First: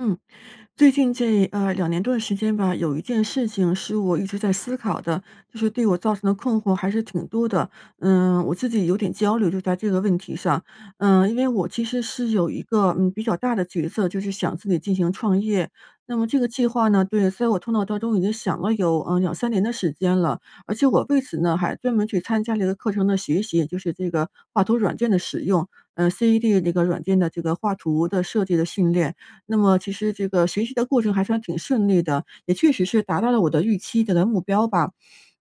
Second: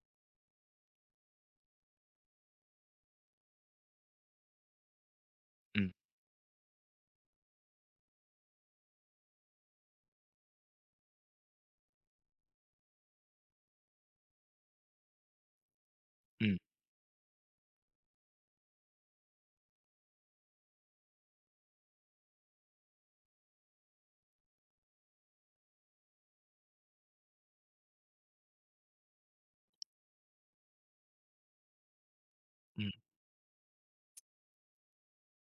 嗯，最近这呃，2年多的时间吧，有一件事情是我一直在思考的，就是对嗯。我造成的困惑还是挺多的。嗯，我自己有点焦虑就在这个问题上，嗯，因为我其实是有一个，嗯，比较大的角色，就是想自己进行创业。那么这个嗯。计划呢对，所以我头脑当中已经想了有，嗯，2，3年的时间了。而且我为此呢，还专门去参加这个课程的学习，也就是这个画图软件的使用，呃，ced 那个软件的这个画图的设计的训练。那么其实这个学习的过程还算挺顺利的，也确实嗯。是达到了我的预期的的目标吧。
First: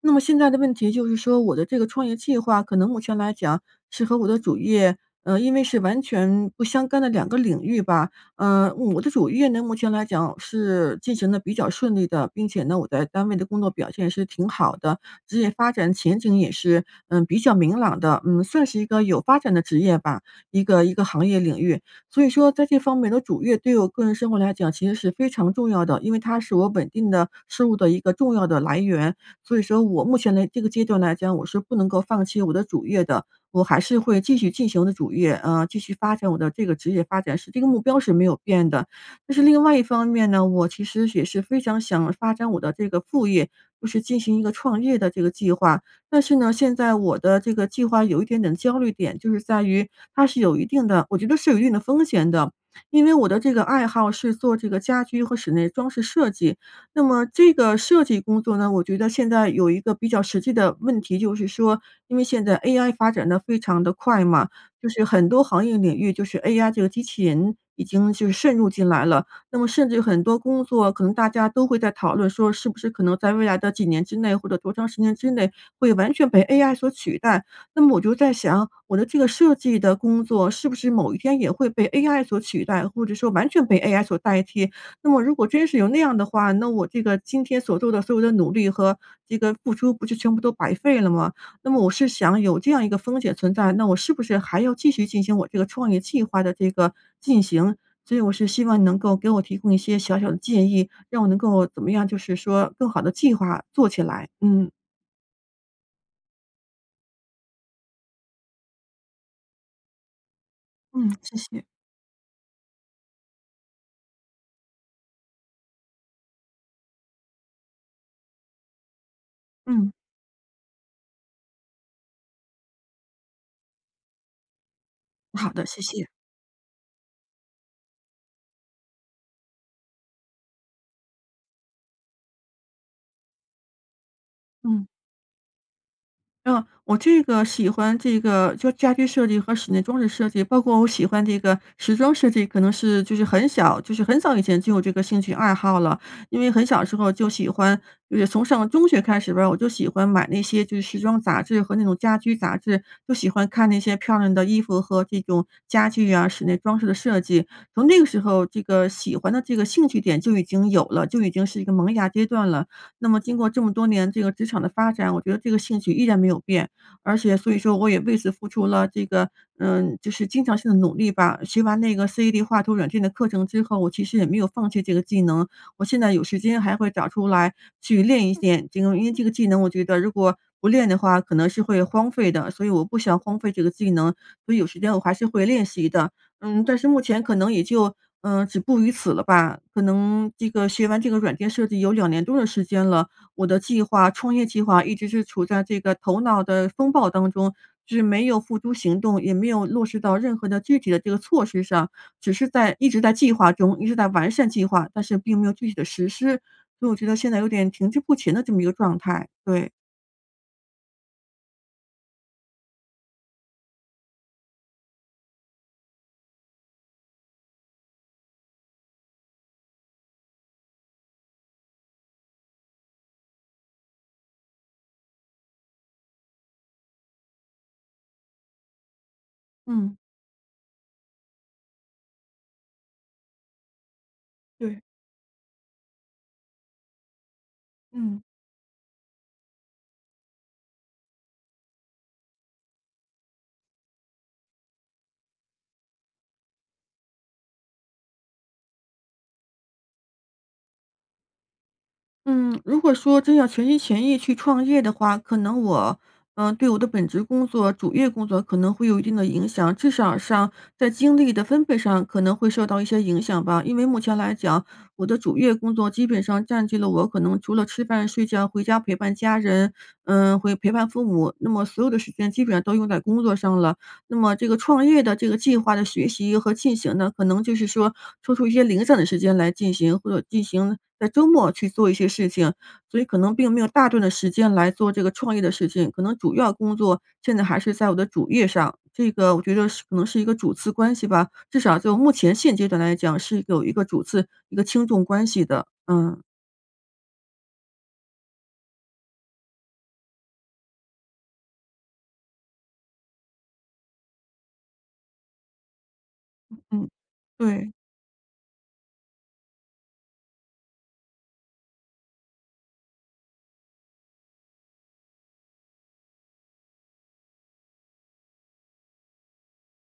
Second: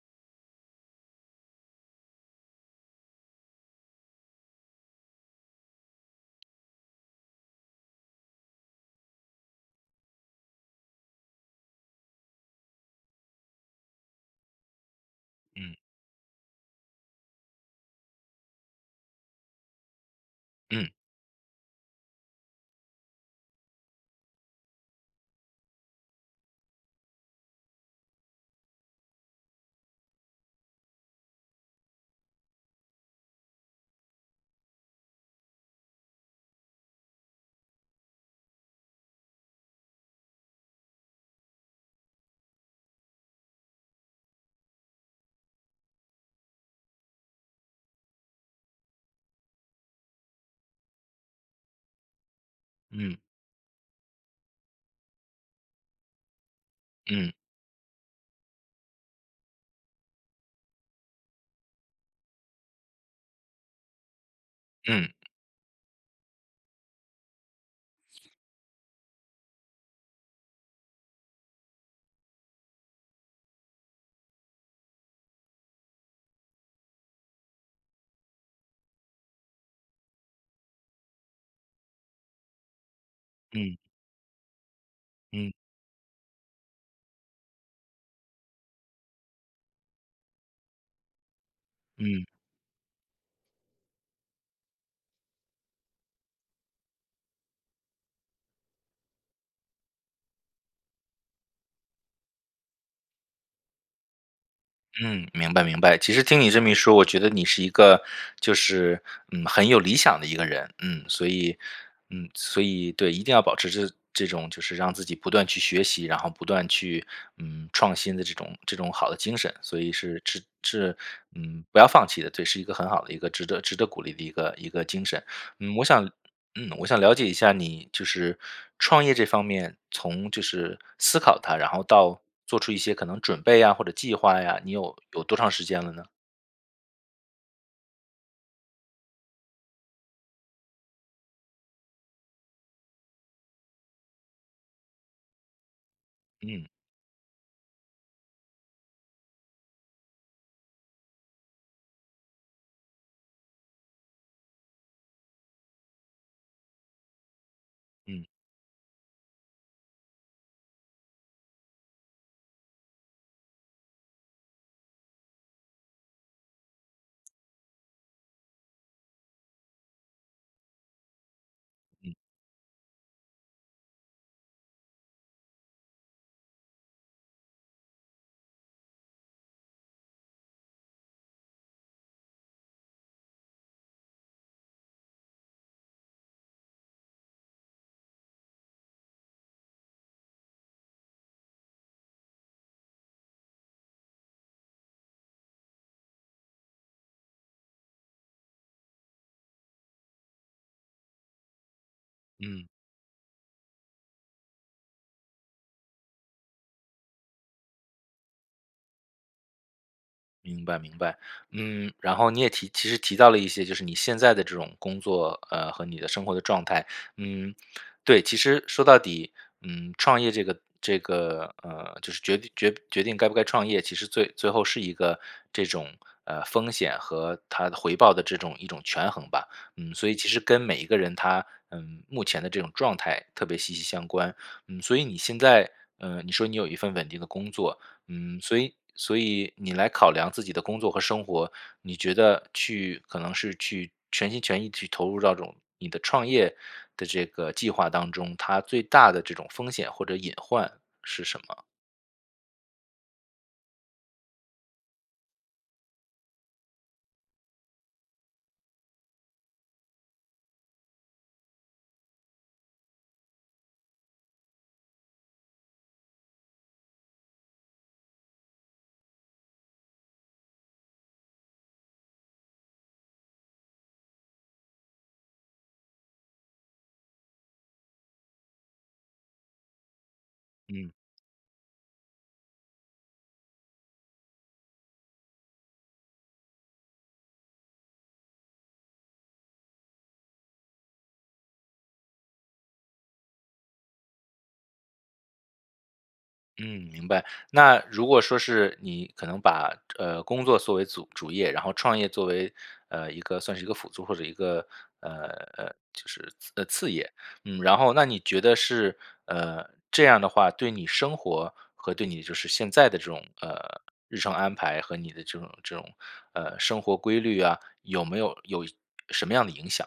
那么现在的问题就是说我的这个创业计划可能目前来讲是和我的主业呃，因为是完全不相干的2个领域吧。呃，我的主业呢，目前来讲是进行得比较顺利的。并且呢，我在单位的工作表现是挺好的，职业发嗯。展前景也是，嗯，比较明朗的。嗯，算是一个有发展的职业吧，一个嗯。一个行业领域。所以说在这方面我的主业对我个人生活来讲其实是非常重要的，因为它是我稳定的收入的一个重要的来源。所以说我目前的这个阶段来讲，我是不能够放弃我的主业的，我还是会继续进行我的主业啊，继续发展我的这个职业发展是这个目标是没有变的。但是另外一方面呢，我其实也是非常想发展我的这个副业，就是进行一个创业的这个计划。但是呢，现在我的这个计划有一点点焦虑点，就是在于它是有一定的我觉得是有一定的风险的。因为嗯。我的这个爱好是做这个家居和室内装饰设计，那么嗯。这个设计工作呢，我觉得现在有一个比较实际的问题。就是说，因为现在 ai 发展得非常地快嘛，就是嗯。很多行业领域就是 ai 这个机器人已经就渗入进来了。那么甚至很多工作可能大家都会在讨论说是不是可能在未来的几年之内或者多长时间之内会完全被 ai 所取代。那么我就在想，我的这个设计的工作是不是某一天也会被 ai 所取代，或者说完全嗯。被 ai 所代替。那么如果嗯。真是有那样的话，那我这个今天所做的所有的努力和这个付出不就全部都白费了吗？那么我是嗯。想有这样一个风险存在，那我是不是还要继续进行我这个创业计划的这个进行。所以我是希望你能够给我提供一些小小的建议，让我能够怎么样，就是说更好地计划做起来，嗯。嗯，明白明白。其实听你这么一说，我觉得你是一个就是，嗯，很有理想的一个人。嗯，嗯，所谢以谢。嗯，所以对，一定要保持着这种就是让自己不断去学习，然后不断去，嗯，创新的这种这种好的精神，所以嗯。是是是，嗯，不要放弃的，这是一个很好的一个值得值得鼓励的一个一个精神。好的，嗯，谢我谢。想嗯，我想了解一下你就是创业这方面，从就是思考它，然后到做出一些可能准备呀或者计划呀，你嗯。有有多长时间了呢？啊，我这个喜欢这个就家居设计和室内装置设计，包括我喜欢这个时装设计可能是就是很小，就是很早以前就有这个兴趣爱好了。因为很嗯。小的时候就喜欢，而且就从上中学开始吧，我就喜欢买那些就是时装杂志和那种家居杂志，就喜欢看那些漂亮的衣服和这种家具啊，室内装饰的设计。从那个时嗯。候这个喜欢的这个兴趣点就已经有了，就已经是一个萌芽阶段了。那么经过这么多年这个职场的发展，我觉得这个兴趣依然没有变，而且所以说我也为此付出了这个，嗯，就是经常性地努力吧。学完那个嗯。CAD 画图软件的课程之后，我其实也没有放弃这个技能。我现在有时间还会找出来去练一练这个，嗯，因为这个技能我觉得如果不练的话，可能是会荒废的。所以我不想荒废这个技能，所以有时间我还是会练习的。嗯，但是目前可能也就，嗯，止步于此了吧，可能这个学完这个软件设计有2年多的时间了，我的计划创业计划一直是处在这个头脑的风暴当中，是没有付诸行动，也没有落实到任何的具体的这个措施上。只是嗯。在一直在计划中，一直在完善计划，但是并没有具体的实施，所以我觉得现在有点停滞不前的这么一个状态，对。明白，明白。嗯，然后你也提其实提到了一些，就是你现在的这种工作，呃，和你的生活的状态，嗯。对，其实说到底，嗯，创业这个这个，呃，就是决决决定该不该创业，其实最最后是一个这种，呃，风险和它回报的这种一种权衡吧。嗯，嗯。所以其实跟每一个人他，呃，目前的这种状态特别息息相关。对。嗯，所以你现在，呃，你说你有一份稳定的工作，嗯。嗯，所以所以你来考量自己的工作和生活，你觉得去可能是去全心全意去投入到这种你的创业的这个计划当中，它最大的这种风险或者隐患是什么？嗯，如果说真要全心全意去创业的话，可能我，呃，对我的本职工作、主业工作可能会有一定的影响，至少上在精力的分配上可能会受到一些影响吧。因为目前来讲，我的主业工作基本上占据了我可能除了吃饭睡觉，回家陪伴家人，呃，会陪伴父母，那么所有的时间基本上都用在工作上了。那么这个创业的这个计划的学习和进行呢，可能就是说抽出一些零散的时间来进行，或者进行嗯。在周末去做一些事情，所以可能并没有大段的时间来做这个创业的事情，可能主要工作现在还是在我的主业上。这个我觉得是可能是一个主次关系吧，至少就目前现阶段来讲是有一个主次，一个轻重关系的，嗯。嗯，明白。那如果说是你可能把，呃，工作作为主主业，然后创业作为，呃，一个算是一个辅助，或者一个，呃，呃，就是嗯，呃，嗯，次业，嗯，对。然后那你觉得是，呃，这样的话对你生活和对你就是现在的这种，呃，日程安排和你的这种这种，呃，生活规律啊，有没有有什么样的影响？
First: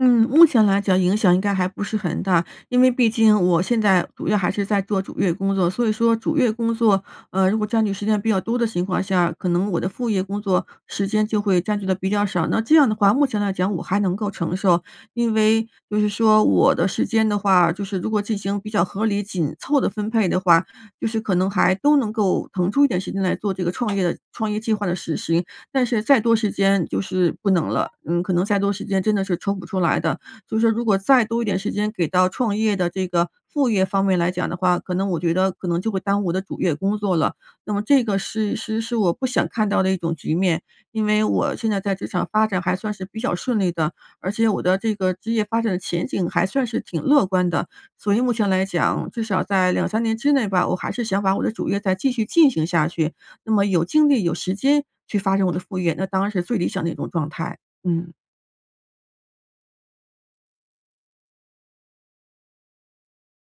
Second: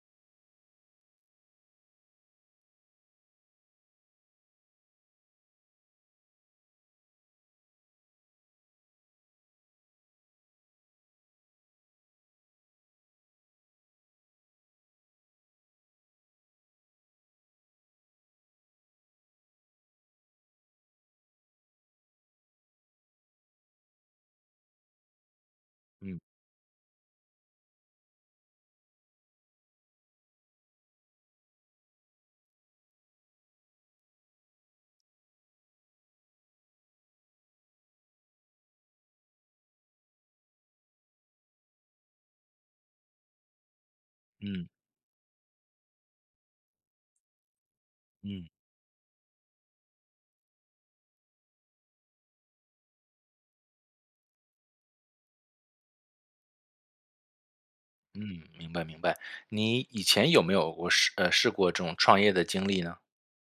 嗯，目前来讲影响应该还不是很大。因为毕竟我现在主要还是在做主业工作，所以说主业工作，呃，如果占据时间比较多的情况下，可能我的副业工作时间就会占据的比较少。那这样的话，目前来讲我还能够承受，因为就是说我的时间的话，就是如果进行比较合理紧凑的分配的话，就是可能还都能够腾出一点时间来做这个创业的创业计划的实行。但是嗯。再多时间就是不能了，嗯，可能再多时间真的是抽不出来的。就是如果再多一点时间给到创业的这个副业方面来讲的话，可能我觉得可能就会耽误我的主业工作了，那么这个是是是我不想看到的一种局面。因为我现在在职场发展还算是比较顺利的，而且我嗯。的这个职业发展的前景还算是挺乐观的，所以目嗯。前来讲，至少在2，3年之内吧，我还是想把我的主业再继续进行下去，那么有精力有时间去发展我的副业，那当然是最理想的一种状态，嗯。嗯，明白明白，你以前有没有过试，呃，试过这种创业的经历呢？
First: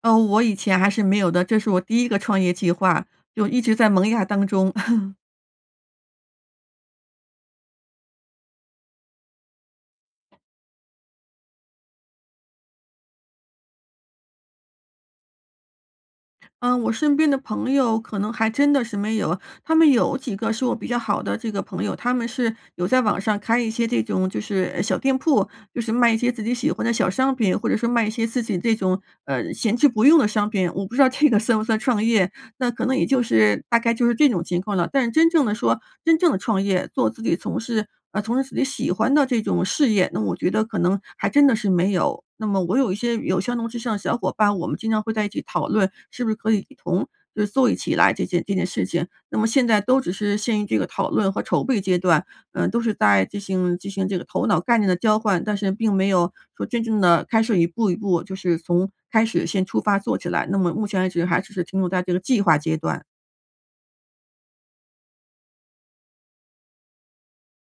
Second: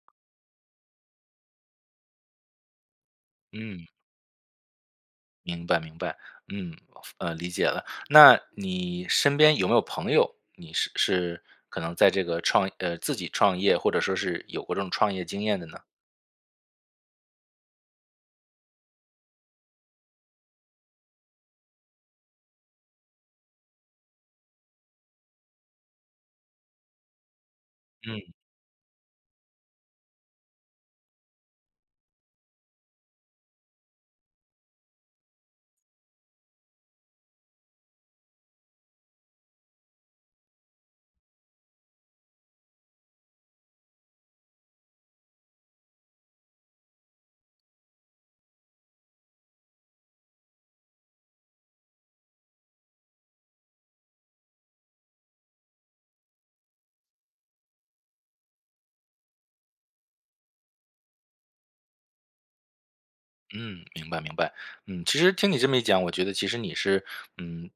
哦，我以前还是没有的，这是我第1个创业计划，就一直嗯。在萌芽当中。明白明白，嗯，呃，理解了，那你身边有没有朋友？你是是可能在这个创呃，自己创业，或者说是有过这种创业经验的呢？嗯，我身边的朋友可能还真的是没有。他们有几个是我比较好的这个朋友，他们是有在网上开一些这种就是，呃，小店铺，就是卖一些自己喜欢的小商品，或者说卖一些嗯。自己这种，呃，闲置不用的商品，我不知道这个算不算创业。那可能也就是大概就是这种情况了，但是真正的说真正的创业做自己从事啊，从事自己喜欢的这种事业，那我觉得可能还真的是没有，那么我有一些有相同志向的小伙伴，我们经常会在一起讨论，是不是可以一同就是做一起来这件这件事情，那么现在都只是陷于这个讨论和筹备阶段，嗯，都是在进行进行这个头脑概念的交换，但是并没有说真正地开始一步一步就是从开始先出发做起来，那么目前为止还只是停留在这个计划阶段。嗯，明白明白，嗯，其实听你这么一讲，我觉得其实你是，嗯，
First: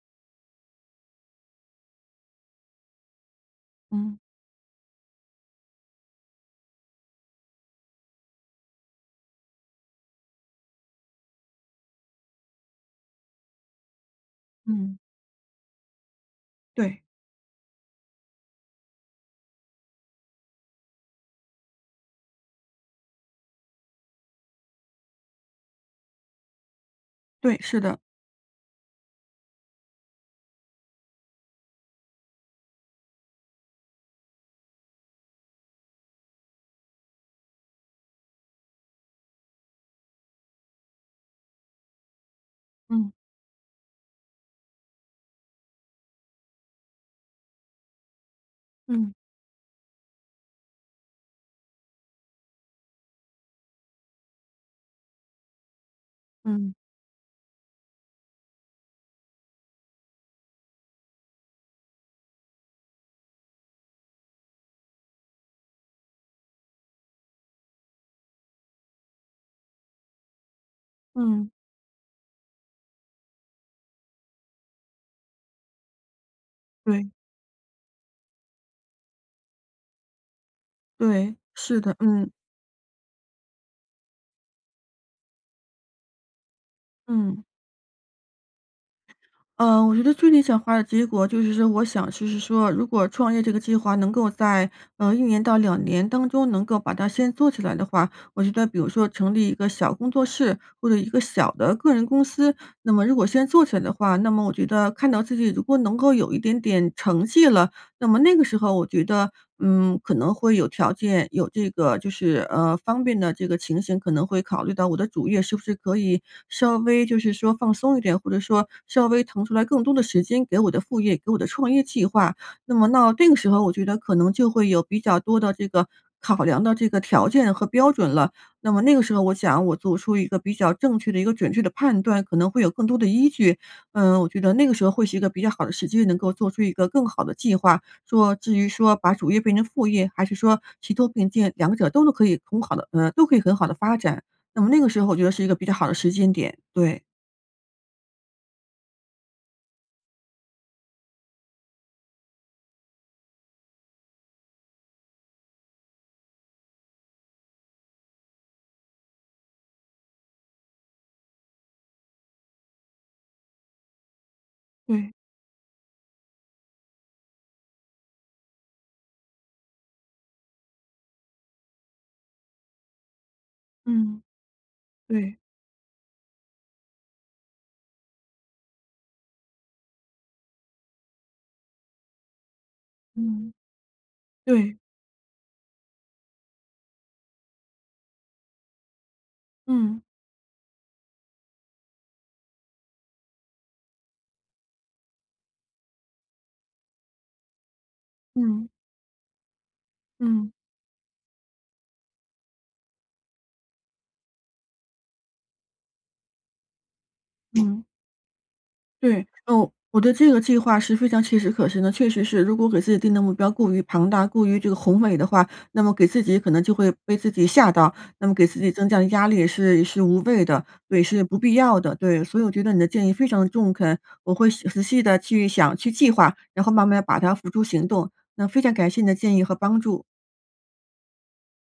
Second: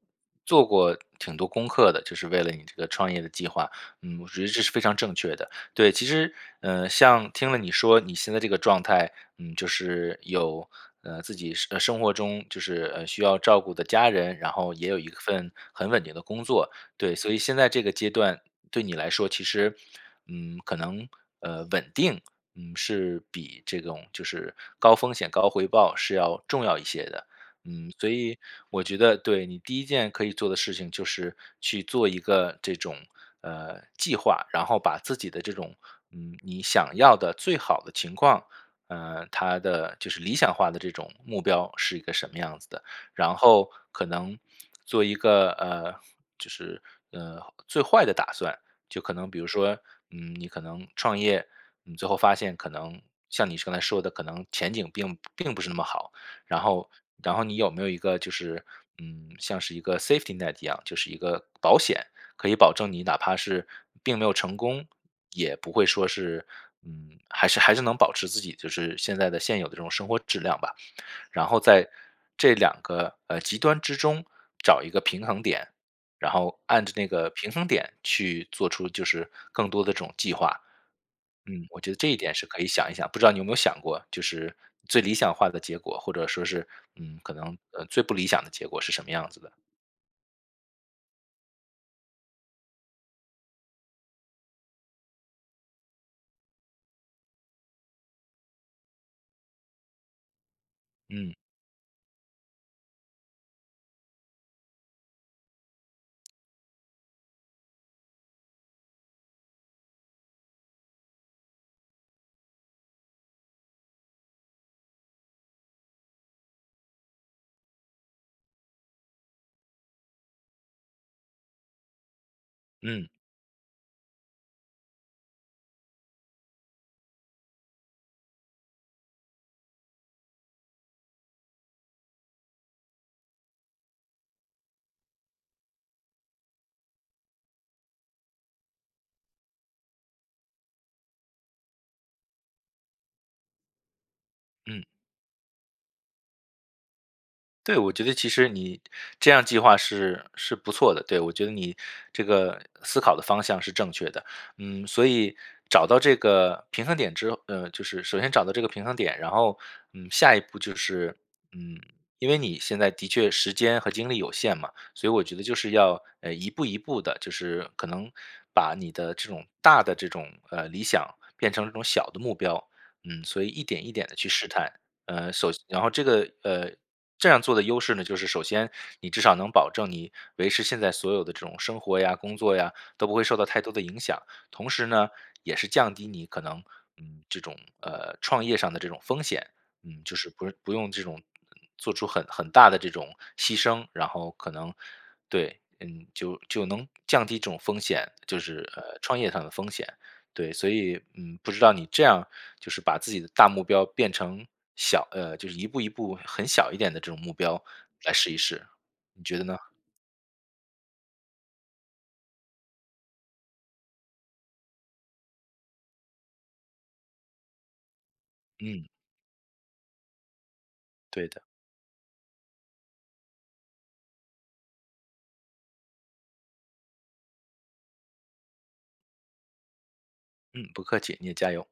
做过挺多功课的，就是为了你这个创业的计划，嗯。嗯，我觉得这是非常正确的。对，其实，呃，像听了你说你现在这个状态，嗯，就是有，呃，自己生呃，生活中就是，呃，需要照顾的家人，然后也嗯。有一份很稳定的工作，对。对，所以现在这个阶段，对你来说其实，嗯，可能，呃，稳定，是比这种就是高风险高回报是要重要一些的。对，是嗯，的。所以我觉得对，你第1件可以做的事情就是去做一个这种，呃，计划，然后把自己的这种，嗯，你想要的最好的情况，呃，它的就是理想化的这种目标是一个什么样子的，嗯。然后可能，做一个，呃，就是，呃，最坏的打算，就可嗯。能比如说，嗯，你可能创业，你最后发现可能像你刚才说的，可能前景并并不是那么好，然嗯。后然后你有没有一个就是，嗯，像是一个 safety net 一样，就是一个保险，可以保证你哪怕是并没有成功，也不会说是嗯，还是还是能保持自己就是现在的现有的这种生活质量吧。然嗯。后在这2个，呃，极端之中找一个平衡点，然后按着那对。个平衡点去做出就是更多的这种计划。对，嗯，是我觉的。得这一嗯。点是可以想一想，不知道你有没有想过，就是最理想化的结果，或者说是，嗯，可嗯。能，呃，最不理想的结果是什么样子的。呃，我觉得最理想化的结果就是说，我想就是说如果创业这个计划能够在，呃，1年到2年当中能够把它先做起来的话，我觉得比如说成立一个小工作室，或者一个嗯。小的个人公司，那么如果先做起来的话，那么我觉得看到自己如果能够有一点点成绩了，那么那个时候我觉得，嗯，可能会有条件，有这个就是呃，方便的这个情形可能会考虑到我的主业是不是可以稍微就是说放松一点，或者说稍微腾出来更多的时间给我的副业，给我的创业计划。那么嗯。到这个时候我觉得可能就会有比较多的这个考量的这个条件和标准了，那么那个时候我想我做出一个比较正确的一个准确的判断，可能会有更多的依据，嗯，我觉得那个时候会是一个比较好的时机，能够做出一个更好的计划。说至于说把主业变成副业，还是说齐头并进，两者都能可以很好地呃，都可以很好地发展，那么那嗯。个时候我觉得是一个比较好的时间点，对。对，我觉得其实你这样计划是是不错的，对，我觉得你这个思考的方向是正确的。嗯，所以找到这个平衡点之后呃，就是首先找到这个平衡点，然后，嗯，下1步就是，嗯，因为你现在的确时间和精力有限嘛，所对。以我觉得就是要，呃，一步一步地就是可能把你的这种大的这种，呃，理想，变成这种小的目标。嗯，所以一点一点地嗯。去试探，呃，对。首先然后这个，呃，这样做的优势呢，就是首先你至少能保证你维持现在所有的这种生活呀，工作呀，都不会受到嗯。太多的影响。同对。时呢，也是降低你可能，嗯，这种，呃，创业上的这种风险，嗯。嗯，就是不用不用这种做出很很大的这种牺牲，然后可能对，嗯，就就能降低这种风险，就嗯。是，呃，创业上的风险，嗯。对。所以，嗯，不知道你这样儿就是把自己的大目标变成小呃，就是一步一步很小一点的这种目标嗯。来试一试，你对，觉得呢？哦，我对这个计划是非常切实可行的。确实是，如果给自己定的目标过于庞大，过于这个宏伟的话，那么给自己可能就会被自己吓到，那么给自己嗯。增加的压力也是是无谓的对，是对不的。必要的。对，所以我觉得你的建议非常中肯，我会细仔细地去想，去计划，然后慢慢把它付诸行动。那非常感谢你的建议和帮助。嗯，不客气，你也加油。